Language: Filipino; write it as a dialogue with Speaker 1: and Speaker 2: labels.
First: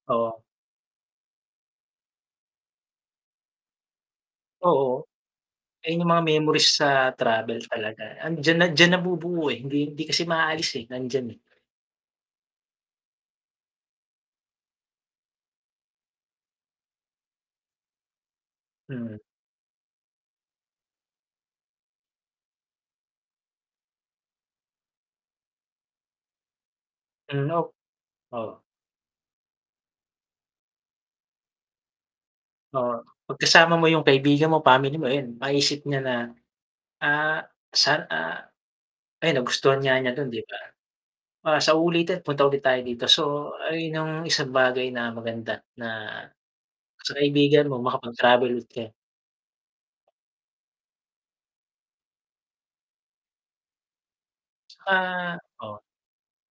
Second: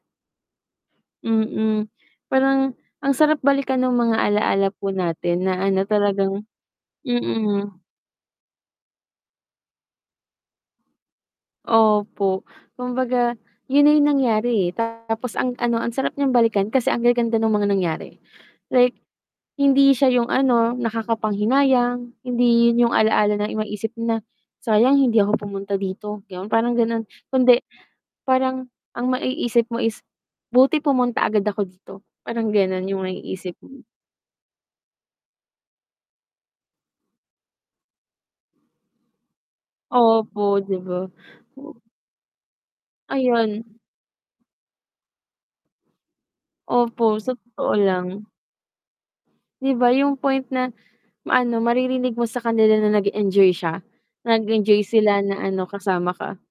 Speaker 1: Oo.
Speaker 2: Mm, parang ang sarap balikan ng mga alaala po
Speaker 1: Oo,
Speaker 2: natin, na ano
Speaker 1: ayun yung mga
Speaker 2: talagang
Speaker 1: memories sa travel
Speaker 2: mm.
Speaker 1: talaga, andiyan na diyan nabubuo, eh, hindi hindi kasi maalis, eh, nandiyan, eh.
Speaker 2: Opo, kumbaga yun na yung nangyari, eh, tapos ang ano ang sarap niyang balikan kasi ang gaganda ng mga nangyari, like
Speaker 1: Mhm.
Speaker 2: hindi siya yung, ano, nakakapanghinayang, hindi yun yung alaala na maisip mo na, "Sayang hindi ako pumunta dito," ganon parang ganon,
Speaker 1: Hmm,
Speaker 2: kundi
Speaker 1: nope oh.
Speaker 2: parang ang maiisip mo is, "Buti pumunta agad ako dito," parang ganon
Speaker 1: Oo,
Speaker 2: yung
Speaker 1: 'pag
Speaker 2: naiisip
Speaker 1: kasama mo
Speaker 2: mo.
Speaker 1: yung kaibigan mo, family mo, ayun maisip niya na, ah, san, ah ayan nagustuhan nga niya dun
Speaker 2: Opo,
Speaker 1: 'di ba?
Speaker 2: 'di ba?
Speaker 1: "Ah, sa
Speaker 2: O.
Speaker 1: uulitin punta ulit tayo dito," so
Speaker 2: Ayun.
Speaker 1: ayun yung isang bagay na maganda, na sa
Speaker 2: Opo, sa
Speaker 1: kaibigan
Speaker 2: totoo
Speaker 1: mo
Speaker 2: lang.
Speaker 1: makapag-travel ulit kayo.
Speaker 2: 'Di ba yung point na maano maririnig mo sa kanila na nag-enjoy siya, nag-enjoy sila
Speaker 1: Tsaka
Speaker 2: na ano
Speaker 1: oh.
Speaker 2: kasama ka.